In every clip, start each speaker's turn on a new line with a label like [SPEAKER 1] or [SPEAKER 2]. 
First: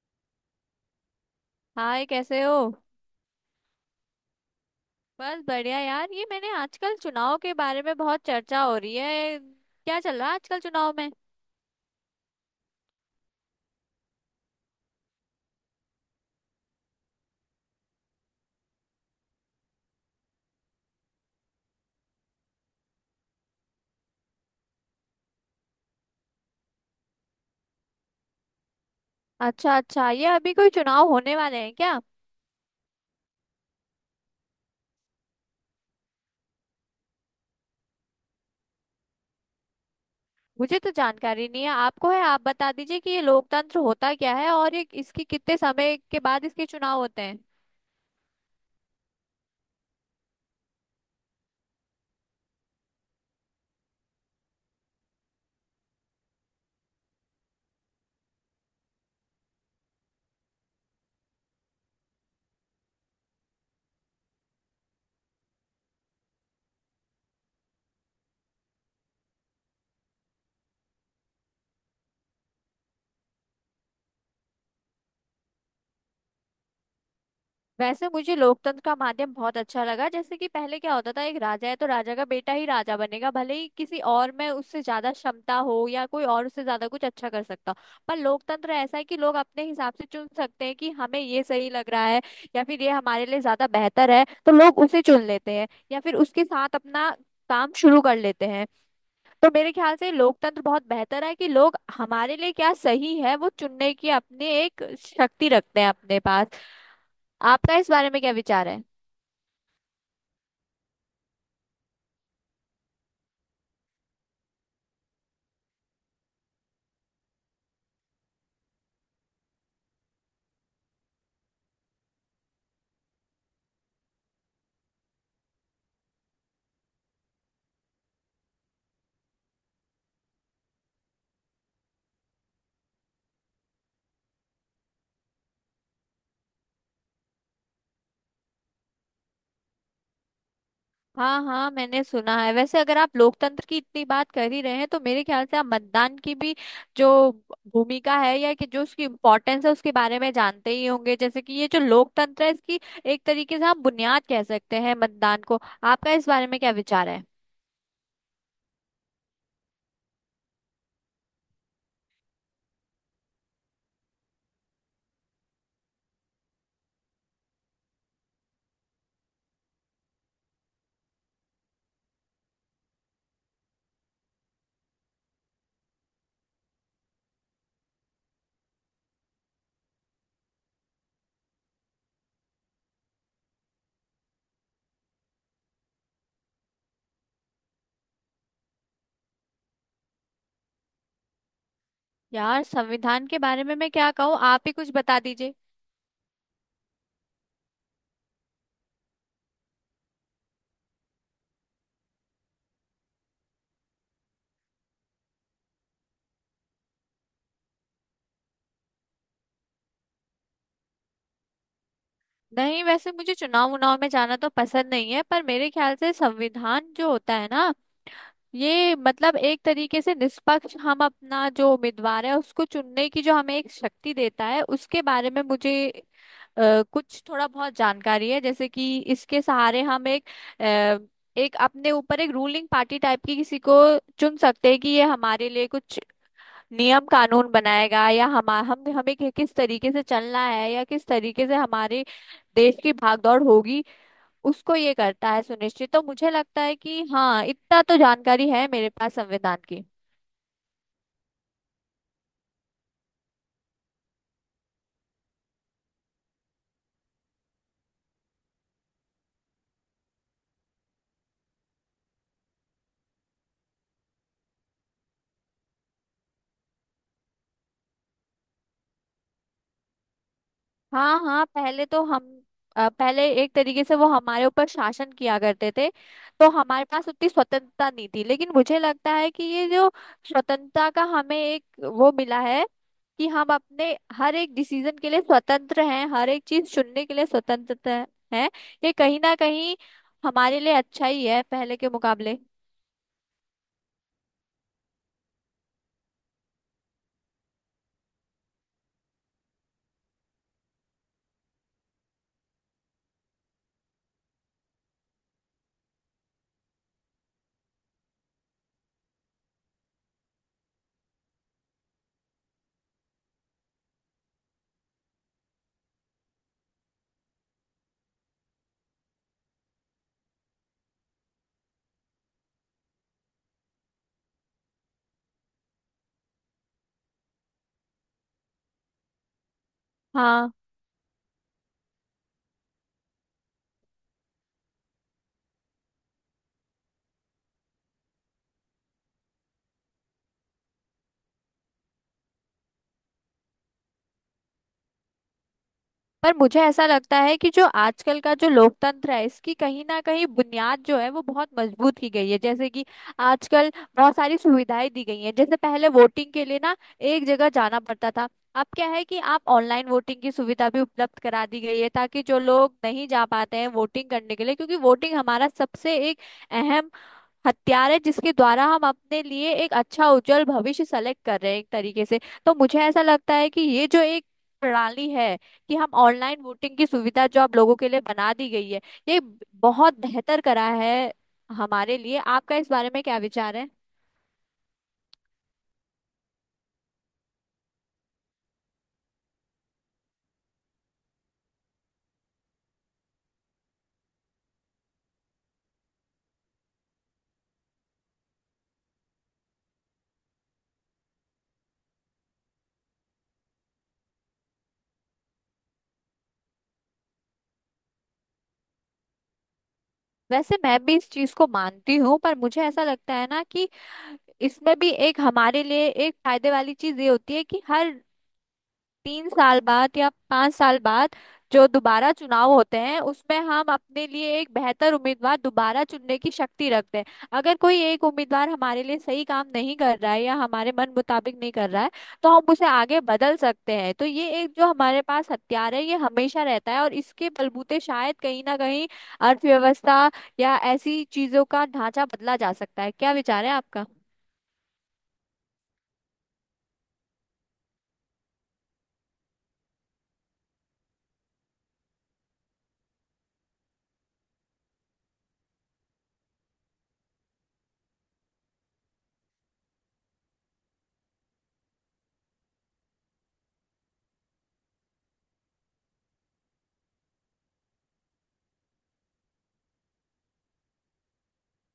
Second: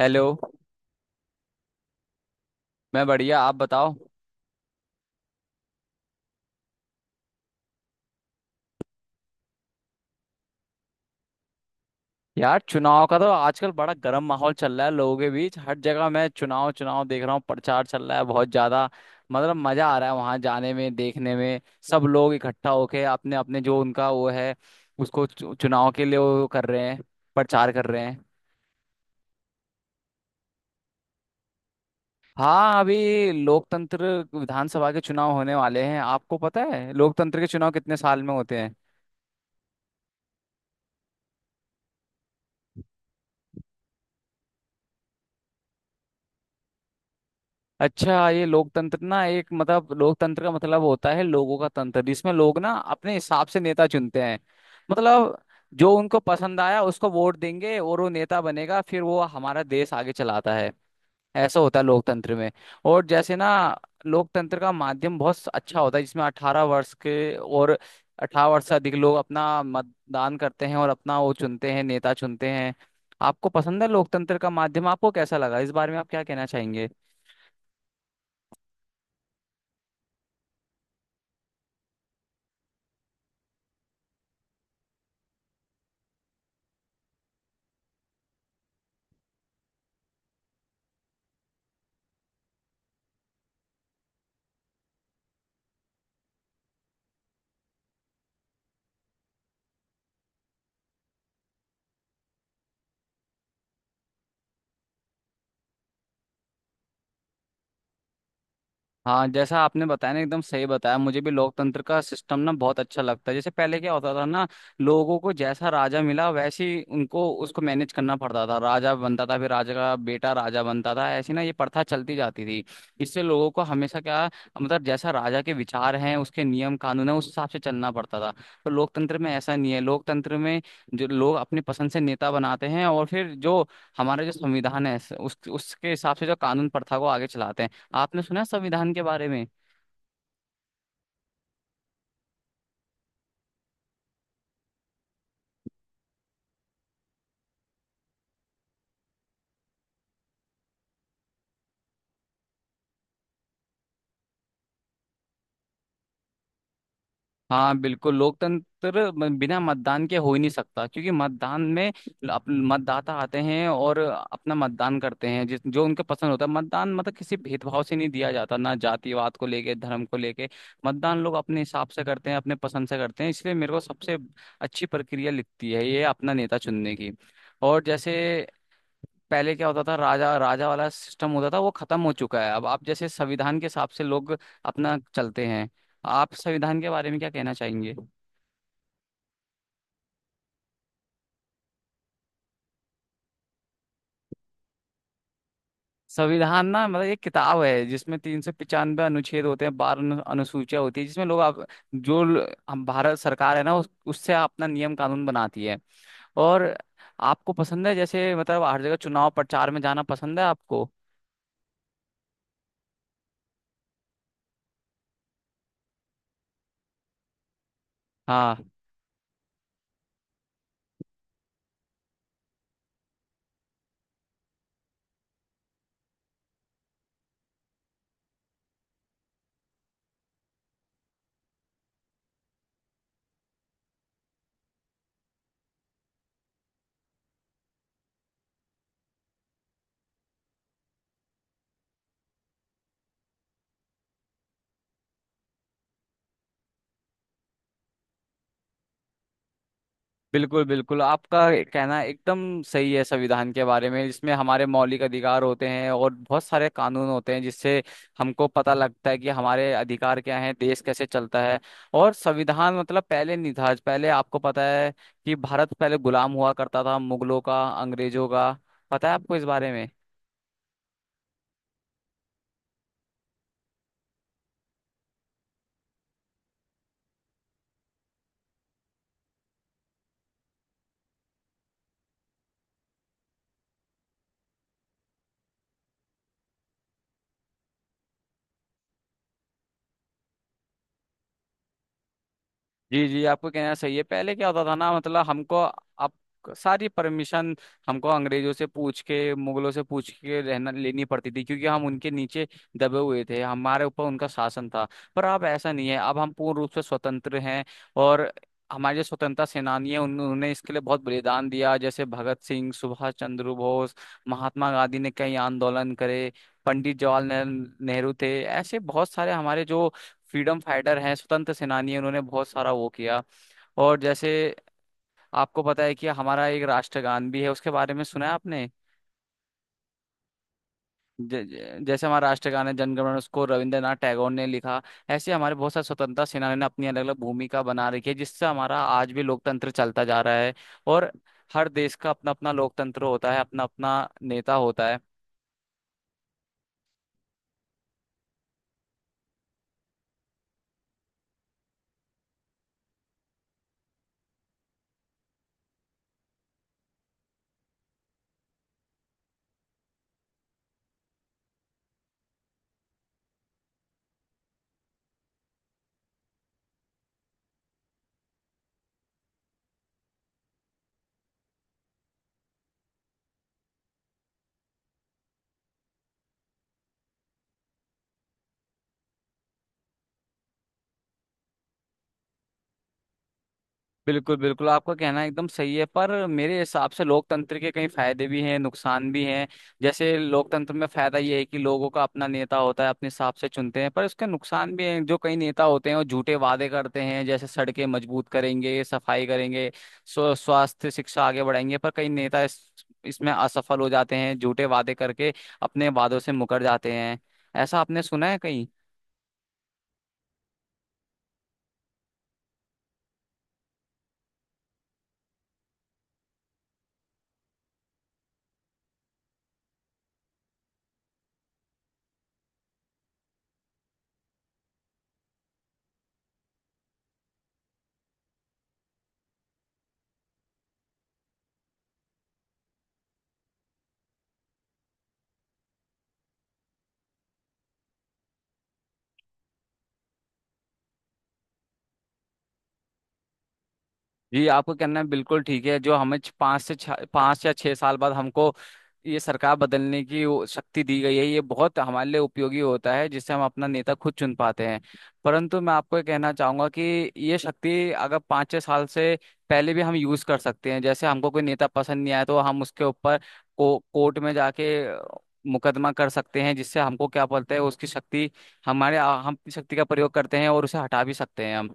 [SPEAKER 1] Hello.
[SPEAKER 2] Hi, कैसे हो।
[SPEAKER 1] मैं बढ़िया, आप बताओ।
[SPEAKER 2] बस बढ़िया यार। ये मैंने आजकल चुनाव के बारे में बहुत चर्चा हो रही है, क्या चल रहा है आजकल चुनाव में।
[SPEAKER 1] यार, चुनाव का तो आजकल बड़ा गर्म माहौल चल रहा है लोगों के बीच। हर जगह मैं चुनाव चुनाव देख रहा हूँ, प्रचार चल रहा है बहुत ज्यादा। मतलब मजा आ रहा है वहां जाने में, देखने में। सब लोग इकट्ठा होके अपने अपने जो उनका वो है उसको चुनाव के लिए वो कर रहे हैं, प्रचार कर रहे हैं।
[SPEAKER 2] अच्छा अच्छा, ये अभी कोई चुनाव होने वाले हैं क्या।
[SPEAKER 1] हाँ, अभी लोकतंत्र विधानसभा के चुनाव होने वाले हैं। आपको पता है लोकतंत्र के चुनाव कितने साल में होते हैं?
[SPEAKER 2] मुझे तो जानकारी नहीं है, आपको है, आप बता दीजिए कि ये लोकतंत्र होता क्या है और ये इसके कितने समय के बाद इसके चुनाव होते हैं।
[SPEAKER 1] अच्छा, ये लोकतंत्र ना एक मतलब लोकतंत्र का मतलब होता है लोगों का तंत्र, जिसमें लोग ना अपने हिसाब से नेता चुनते हैं। मतलब जो उनको पसंद आया उसको वोट देंगे और वो नेता बनेगा, फिर वो हमारा देश आगे चलाता है। ऐसा होता है लोकतंत्र में। और जैसे ना, लोकतंत्र का माध्यम बहुत अच्छा होता है जिसमें 18 वर्ष के और 18 वर्ष से अधिक लोग अपना मतदान करते हैं और अपना वो चुनते हैं, नेता चुनते हैं। आपको पसंद है लोकतंत्र का माध्यम? आपको कैसा लगा, इस बारे में आप क्या कहना चाहेंगे?
[SPEAKER 2] वैसे मुझे लोकतंत्र का माध्यम बहुत अच्छा लगा, जैसे कि पहले क्या होता था, एक राजा है तो राजा का बेटा ही राजा बनेगा, भले ही किसी और में उससे ज्यादा क्षमता हो या कोई और उससे ज्यादा कुछ अच्छा कर सकता हो। पर लोकतंत्र ऐसा है कि लोग अपने हिसाब से चुन सकते हैं कि हमें ये सही लग रहा है या फिर ये हमारे लिए ज्यादा बेहतर है, तो लोग उसे चुन लेते हैं या फिर उसके साथ अपना काम शुरू कर लेते हैं। तो मेरे ख्याल से लोकतंत्र बहुत बेहतर है कि लोग हमारे लिए क्या सही है वो चुनने की अपनी एक शक्ति रखते हैं अपने पास। आपका इस बारे में क्या विचार है।
[SPEAKER 1] हाँ जैसा आपने बताया ना, एकदम सही बताया। मुझे भी लोकतंत्र का सिस्टम ना बहुत अच्छा लगता है। जैसे पहले क्या होता था ना, लोगों को जैसा राजा मिला वैसी उनको उसको मैनेज करना पड़ता था। राजा बनता था, फिर राजा का बेटा राजा बनता था, ऐसी ना ये प्रथा चलती जाती थी। इससे लोगों को हमेशा क्या, मतलब जैसा राजा के विचार हैं, उसके नियम कानून है, उस हिसाब से चलना पड़ता था। तो लोकतंत्र में ऐसा नहीं है। लोकतंत्र में जो लोग अपनी पसंद से नेता बनाते हैं, और फिर जो हमारा जो संविधान है उस उसके हिसाब से जो कानून प्रथा को आगे चलाते हैं। आपने सुना है संविधान के बारे में?
[SPEAKER 2] हाँ हाँ, मैंने सुना है। वैसे अगर आप लोकतंत्र की इतनी बात कर ही रहे हैं तो मेरे ख्याल से आप मतदान की भी जो भूमिका है या कि जो उसकी इम्पोर्टेंस है उसके बारे में जानते ही होंगे। जैसे कि ये जो लोकतंत्र है इसकी एक तरीके से हम बुनियाद कह सकते हैं मतदान को। आपका इस बारे में क्या विचार है।
[SPEAKER 1] हाँ बिल्कुल, लोकतंत्र बिना मतदान के हो ही नहीं सकता, क्योंकि मतदान में मतदाता आते हैं और अपना मतदान करते हैं जिस जो उनके पसंद होता है। मतदान मतलब किसी भेदभाव से नहीं दिया जाता ना, जातिवाद को लेके, धर्म को लेके। मतदान लोग अपने हिसाब से करते हैं, अपने पसंद से करते हैं। इसलिए मेरे को सबसे अच्छी प्रक्रिया लिखती है ये, अपना नेता चुनने की। और जैसे पहले क्या होता था, राजा राजा वाला सिस्टम होता था, वो खत्म हो चुका है। अब आप जैसे संविधान के हिसाब से लोग अपना चलते हैं। आप संविधान के बारे में क्या कहना चाहेंगे?
[SPEAKER 2] यार संविधान के बारे में मैं क्या कहूँ, आप ही कुछ बता दीजिए।
[SPEAKER 1] संविधान ना मतलब एक किताब है जिसमें 395 अनुच्छेद होते हैं, 12 अनुसूचियां होती है, जिसमें लोग आप जो हम भारत सरकार है ना उससे अपना नियम कानून बनाती है। और आपको पसंद है जैसे मतलब हर जगह चुनाव प्रचार में जाना पसंद है आपको?
[SPEAKER 2] नहीं, वैसे मुझे चुनाव उनाव में जाना तो पसंद नहीं है, पर मेरे ख्याल से संविधान जो होता है ना,
[SPEAKER 1] हाँ,
[SPEAKER 2] ये मतलब एक तरीके से निष्पक्ष हम अपना जो उम्मीदवार है उसको चुनने की जो हमें एक शक्ति देता है, उसके बारे में मुझे कुछ थोड़ा बहुत जानकारी है। जैसे कि इसके सहारे हम एक अ, एक अपने ऊपर एक रूलिंग पार्टी टाइप की किसी को चुन सकते हैं कि ये हमारे लिए कुछ नियम कानून बनाएगा या हम हमें किस तरीके से चलना है या किस तरीके से हमारे देश की भागदौड़ होगी, उसको ये करता है सुनिश्चित। तो मुझे लगता है कि हाँ, इतना तो जानकारी है मेरे पास संविधान की।
[SPEAKER 1] बिल्कुल बिल्कुल, आपका कहना एकदम सही है। संविधान के बारे में, इसमें हमारे मौलिक अधिकार होते हैं और बहुत सारे कानून होते हैं जिससे हमको पता लगता है कि हमारे अधिकार क्या हैं, देश कैसे चलता है। और संविधान मतलब पहले नहीं था। पहले आपको पता है कि भारत पहले गुलाम हुआ करता था, मुगलों का, अंग्रेजों का। पता है आपको इस बारे में?
[SPEAKER 2] हाँ हाँ, पहले तो हम पहले एक तरीके से वो हमारे ऊपर शासन किया करते थे, तो हमारे पास उतनी स्वतंत्रता नहीं थी। लेकिन मुझे लगता है कि ये जो स्वतंत्रता का हमें एक वो मिला है कि हम अपने हर एक डिसीजन के लिए स्वतंत्र हैं, हर एक चीज चुनने के लिए स्वतंत्रता है। ये कहीं ना कहीं हमारे लिए अच्छा ही है पहले के मुकाबले।
[SPEAKER 1] जी जी, आपको कहना सही है। पहले क्या होता था ना, मतलब हमको अब सारी परमिशन हमको अंग्रेजों से पूछ के, मुगलों से पूछ के रहना लेनी पड़ती थी, क्योंकि हम उनके नीचे दबे हुए थे, हमारे ऊपर उनका शासन था। पर अब ऐसा नहीं है, अब हम पूर्ण रूप से स्वतंत्र हैं। और हमारे जो स्वतंत्रता सेनानी हैं उन्होंने इसके लिए बहुत बलिदान दिया, जैसे भगत सिंह, सुभाष चंद्र बोस, महात्मा गांधी ने कई आंदोलन करे, पंडित जवाहरलाल नेहरू थे। ऐसे बहुत सारे हमारे जो फ्रीडम फाइटर हैं, स्वतंत्र सेनानी हैं, उन्होंने बहुत सारा वो किया। और जैसे आपको पता है कि हमारा एक राष्ट्रगान भी है, उसके बारे में सुना है आपने?
[SPEAKER 2] हाँ,
[SPEAKER 1] ज, ज- जैसे हमारा राष्ट्रगान है जनगणमन, उसको रविंद्रनाथ टैगोर ने लिखा। ऐसे हमारे बहुत सारे स्वतंत्रता सेनानियों ने अपनी अलग अलग भूमिका बना रखी है जिससे हमारा आज भी लोकतंत्र चलता जा रहा है। और हर देश का अपना अपना लोकतंत्र होता है, अपना अपना नेता होता है।
[SPEAKER 2] पर मुझे ऐसा लगता है कि जो आजकल का जो लोकतंत्र है इसकी कहीं ना कहीं बुनियाद जो है वो बहुत मजबूत की गई है। जैसे कि आजकल बहुत सारी सुविधाएं दी गई हैं। जैसे पहले वोटिंग के लिए ना एक जगह जाना पड़ता था, अब क्या है कि आप ऑनलाइन वोटिंग की सुविधा भी उपलब्ध करा दी गई है, ताकि जो लोग नहीं जा पाते हैं वोटिंग करने के लिए, क्योंकि वोटिंग हमारा सबसे एक अहम हथियार है जिसके द्वारा हम अपने लिए एक अच्छा उज्जवल भविष्य सेलेक्ट कर रहे हैं एक तरीके से। तो मुझे ऐसा लगता है कि ये जो एक प्रणाली है कि हम ऑनलाइन वोटिंग की सुविधा जो आप लोगों के लिए बना दी गई है, ये बहुत बेहतर करा है हमारे लिए। आपका इस बारे में क्या विचार है।
[SPEAKER 1] बिल्कुल बिल्कुल, आपका कहना एकदम सही है। पर मेरे हिसाब से लोकतंत्र के कई फायदे भी हैं, नुकसान भी हैं। जैसे लोकतंत्र में फायदा ये है कि लोगों का अपना नेता होता है, अपने हिसाब से चुनते हैं। पर उसके नुकसान भी हैं, जो कई नेता होते हैं वो झूठे वादे करते हैं, जैसे सड़कें मजबूत करेंगे, सफाई करेंगे, स्वास्थ्य शिक्षा आगे बढ़ाएंगे। पर कई नेता इसमें असफल हो जाते हैं, झूठे वादे करके अपने वादों से मुकर जाते हैं। ऐसा आपने सुना है कहीं?
[SPEAKER 2] वैसे मैं भी इस चीज को मानती हूँ, पर मुझे ऐसा लगता है ना कि इसमें भी एक हमारे लिए एक फायदे वाली चीज ये होती है कि हर तीन साल बाद या पांच साल बाद जो दोबारा चुनाव होते हैं उसमें हम अपने लिए एक बेहतर उम्मीदवार दोबारा चुनने की शक्ति रखते हैं। अगर कोई एक उम्मीदवार हमारे लिए सही काम नहीं कर रहा है या हमारे मन मुताबिक नहीं कर रहा है तो हम उसे आगे बदल सकते हैं। तो ये एक जो हमारे पास हथियार है ये हमेशा रहता है और इसके बलबूते शायद कहीं ना कहीं अर्थव्यवस्था या ऐसी चीजों का ढांचा बदला जा सकता है। क्या विचार है आपका।
[SPEAKER 1] जी आपका कहना है बिल्कुल ठीक है। जो हमें 5 से 6, 5 या 6 साल बाद हमको ये सरकार बदलने की वो शक्ति दी गई है, ये बहुत हमारे लिए उपयोगी होता है जिससे हम अपना नेता खुद चुन पाते हैं। परंतु मैं आपको ये कहना चाहूंगा कि ये शक्ति अगर 5-6 साल से पहले भी हम यूज कर सकते हैं। जैसे हमको कोई नेता पसंद नहीं आया तो हम उसके ऊपर कोर्ट में जाके मुकदमा कर सकते हैं, जिससे हमको क्या बोलते हैं उसकी शक्ति, हमारे हम अपनी शक्ति का प्रयोग करते हैं और उसे हटा भी सकते हैं हम।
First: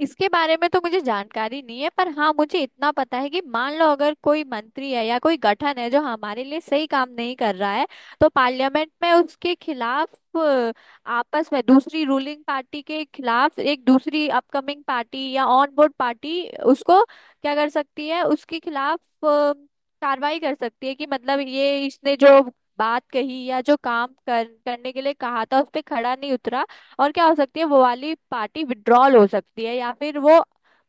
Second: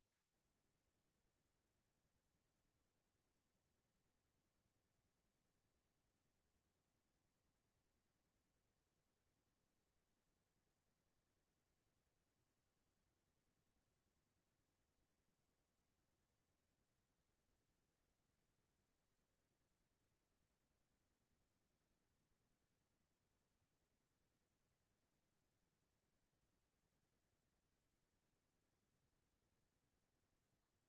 [SPEAKER 2] इसके बारे में तो मुझे जानकारी नहीं है, पर हाँ मुझे इतना पता है कि मान लो अगर कोई मंत्री है या कोई गठन है जो हमारे लिए सही काम नहीं कर रहा है, तो पार्लियामेंट में उसके खिलाफ आपस में दूसरी रूलिंग पार्टी के खिलाफ एक दूसरी अपकमिंग पार्टी या ऑन बोर्ड पार्टी उसको क्या कर सकती है, उसके खिलाफ अ, कार्रवाई कर सकती है कि मतलब ये इसने जो बात कही या जो काम कर करने के लिए कहा था उस पे खड़ा नहीं उतरा। और क्या हो सकती है, वो वाली पार्टी विड्रॉल हो सकती है या फिर वो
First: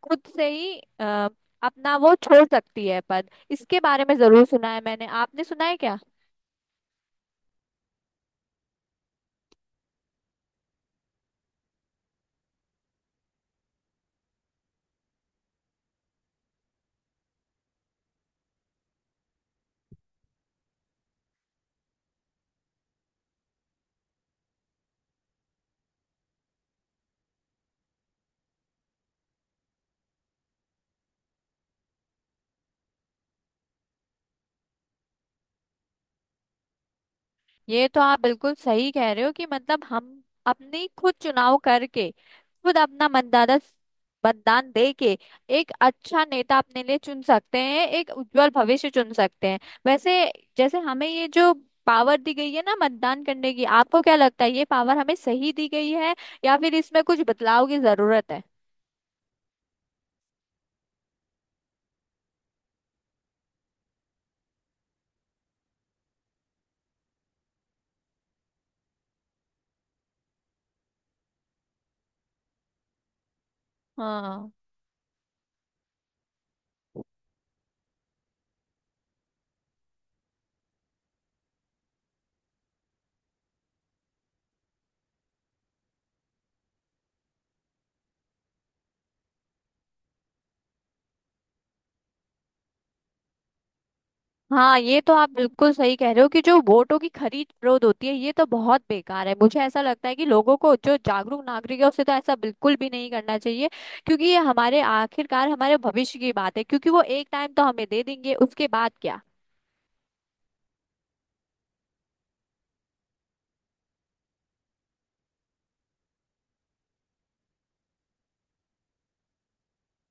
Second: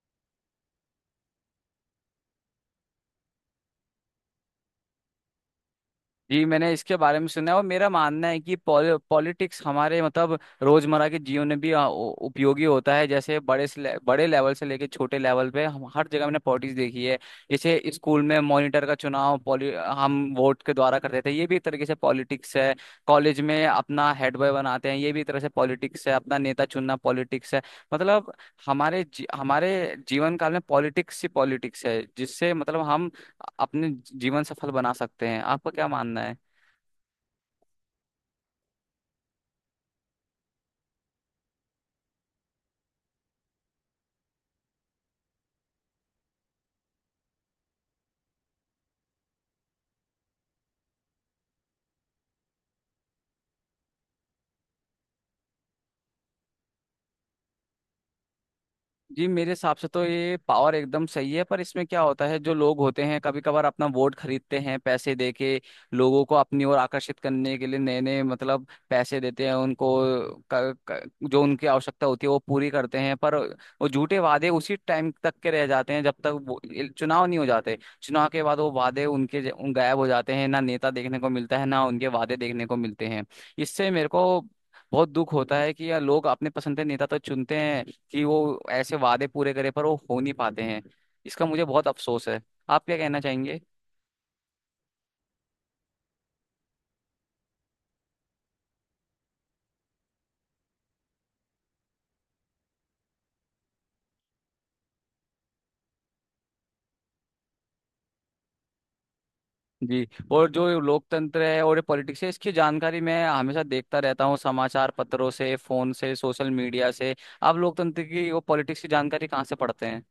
[SPEAKER 2] खुद से ही अपना वो छोड़ सकती है पद। इसके बारे में जरूर सुना है मैंने, आपने सुना है क्या।
[SPEAKER 1] जी मैंने इसके बारे में सुना है। और मेरा मानना है कि पॉलिटिक्स हमारे मतलब रोजमर्रा के जीवन में भी उपयोगी होता है। जैसे बड़े लेवल से लेके छोटे लेवल पे हम हर जगह मैंने पॉलिटिक्स देखी है। जैसे स्कूल में मॉनिटर का चुनाव पॉलि हम वोट के द्वारा करते थे, ये भी एक तरीके से पॉलिटिक्स है। कॉलेज में अपना हेड बॉय बनाते हैं, ये भी एक तरह से पॉलिटिक्स है। अपना नेता चुनना पॉलिटिक्स है। मतलब हमारे हमारे जीवन काल में पॉलिटिक्स ही पॉलिटिक्स है, जिससे मतलब हम अपने जीवन सफल बना सकते हैं। आपका क्या मानना?
[SPEAKER 2] ये तो आप बिल्कुल सही कह रहे हो कि मतलब हम अपनी खुद चुनाव करके खुद अपना मतदाता मतदान दे के एक अच्छा नेता अपने लिए चुन सकते हैं, एक उज्जवल भविष्य चुन सकते हैं। वैसे जैसे हमें ये जो पावर दी गई है ना मतदान करने की, आपको क्या लगता है ये पावर हमें सही दी गई है या फिर इसमें कुछ बदलाव की जरूरत है।
[SPEAKER 1] जी मेरे हिसाब से तो ये पावर एकदम सही है, पर इसमें क्या होता है जो लोग होते हैं कभी कभार अपना वोट खरीदते हैं, पैसे देके लोगों को अपनी ओर आकर्षित करने के लिए नए नए मतलब पैसे देते हैं उनको। क, क, जो उनकी आवश्यकता होती है वो पूरी करते हैं, पर वो झूठे वादे
[SPEAKER 2] हाँ
[SPEAKER 1] उसी टाइम तक के रह जाते हैं जब तक वो चुनाव नहीं हो जाते। चुनाव के बाद वो वादे उनके उन गायब हो जाते हैं, ना नेता देखने को मिलता है ना उनके वादे देखने को मिलते हैं। इससे मेरे को बहुत दुख होता है कि यार लोग अपने पसंद के नेता तो चुनते हैं कि वो ऐसे वादे पूरे करे, पर वो हो नहीं पाते हैं। इसका मुझे बहुत अफसोस है। आप क्या कहना चाहेंगे?
[SPEAKER 2] हाँ, ये तो आप बिल्कुल सही कह रहे हो कि जो वोटों की खरीद फरोख्त होती है ये तो बहुत बेकार है। मुझे ऐसा लगता है कि लोगों को जो जागरूक नागरिक है उसे तो ऐसा बिल्कुल भी नहीं करना चाहिए, क्योंकि ये हमारे आखिरकार हमारे भविष्य की बात है, क्योंकि वो एक टाइम तो हमें दे देंगे, उसके बाद क्या।
[SPEAKER 1] जी। और जो लोकतंत्र है और ये पॉलिटिक्स है, इसकी जानकारी मैं हमेशा देखता रहता हूँ समाचार पत्रों से, फोन से, सोशल मीडिया से। आप लोकतंत्र की वो पॉलिटिक्स की जानकारी कहाँ से पढ़ते हैं?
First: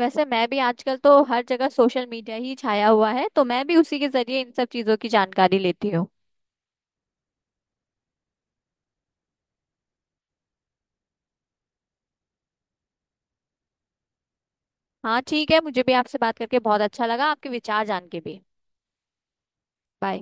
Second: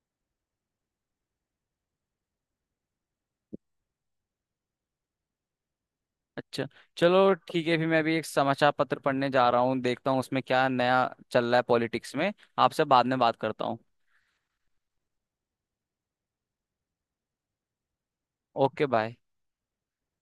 [SPEAKER 2] वैसे मैं भी आजकल तो हर जगह सोशल मीडिया ही छाया हुआ है, तो मैं भी उसी के जरिए इन सब चीजों की जानकारी लेती हूँ।
[SPEAKER 1] अच्छा, चलो ठीक है। फिर मैं अभी एक समाचार पत्र पढ़ने जा रहा हूँ, देखता हूँ उसमें क्या नया चल रहा है पॉलिटिक्स में। आपसे बाद में बात करता हूँ।
[SPEAKER 2] हाँ ठीक है, मुझे भी आपसे बात करके बहुत अच्छा लगा, आपके विचार जान के भी।
[SPEAKER 1] Okay bye.
[SPEAKER 2] बाय।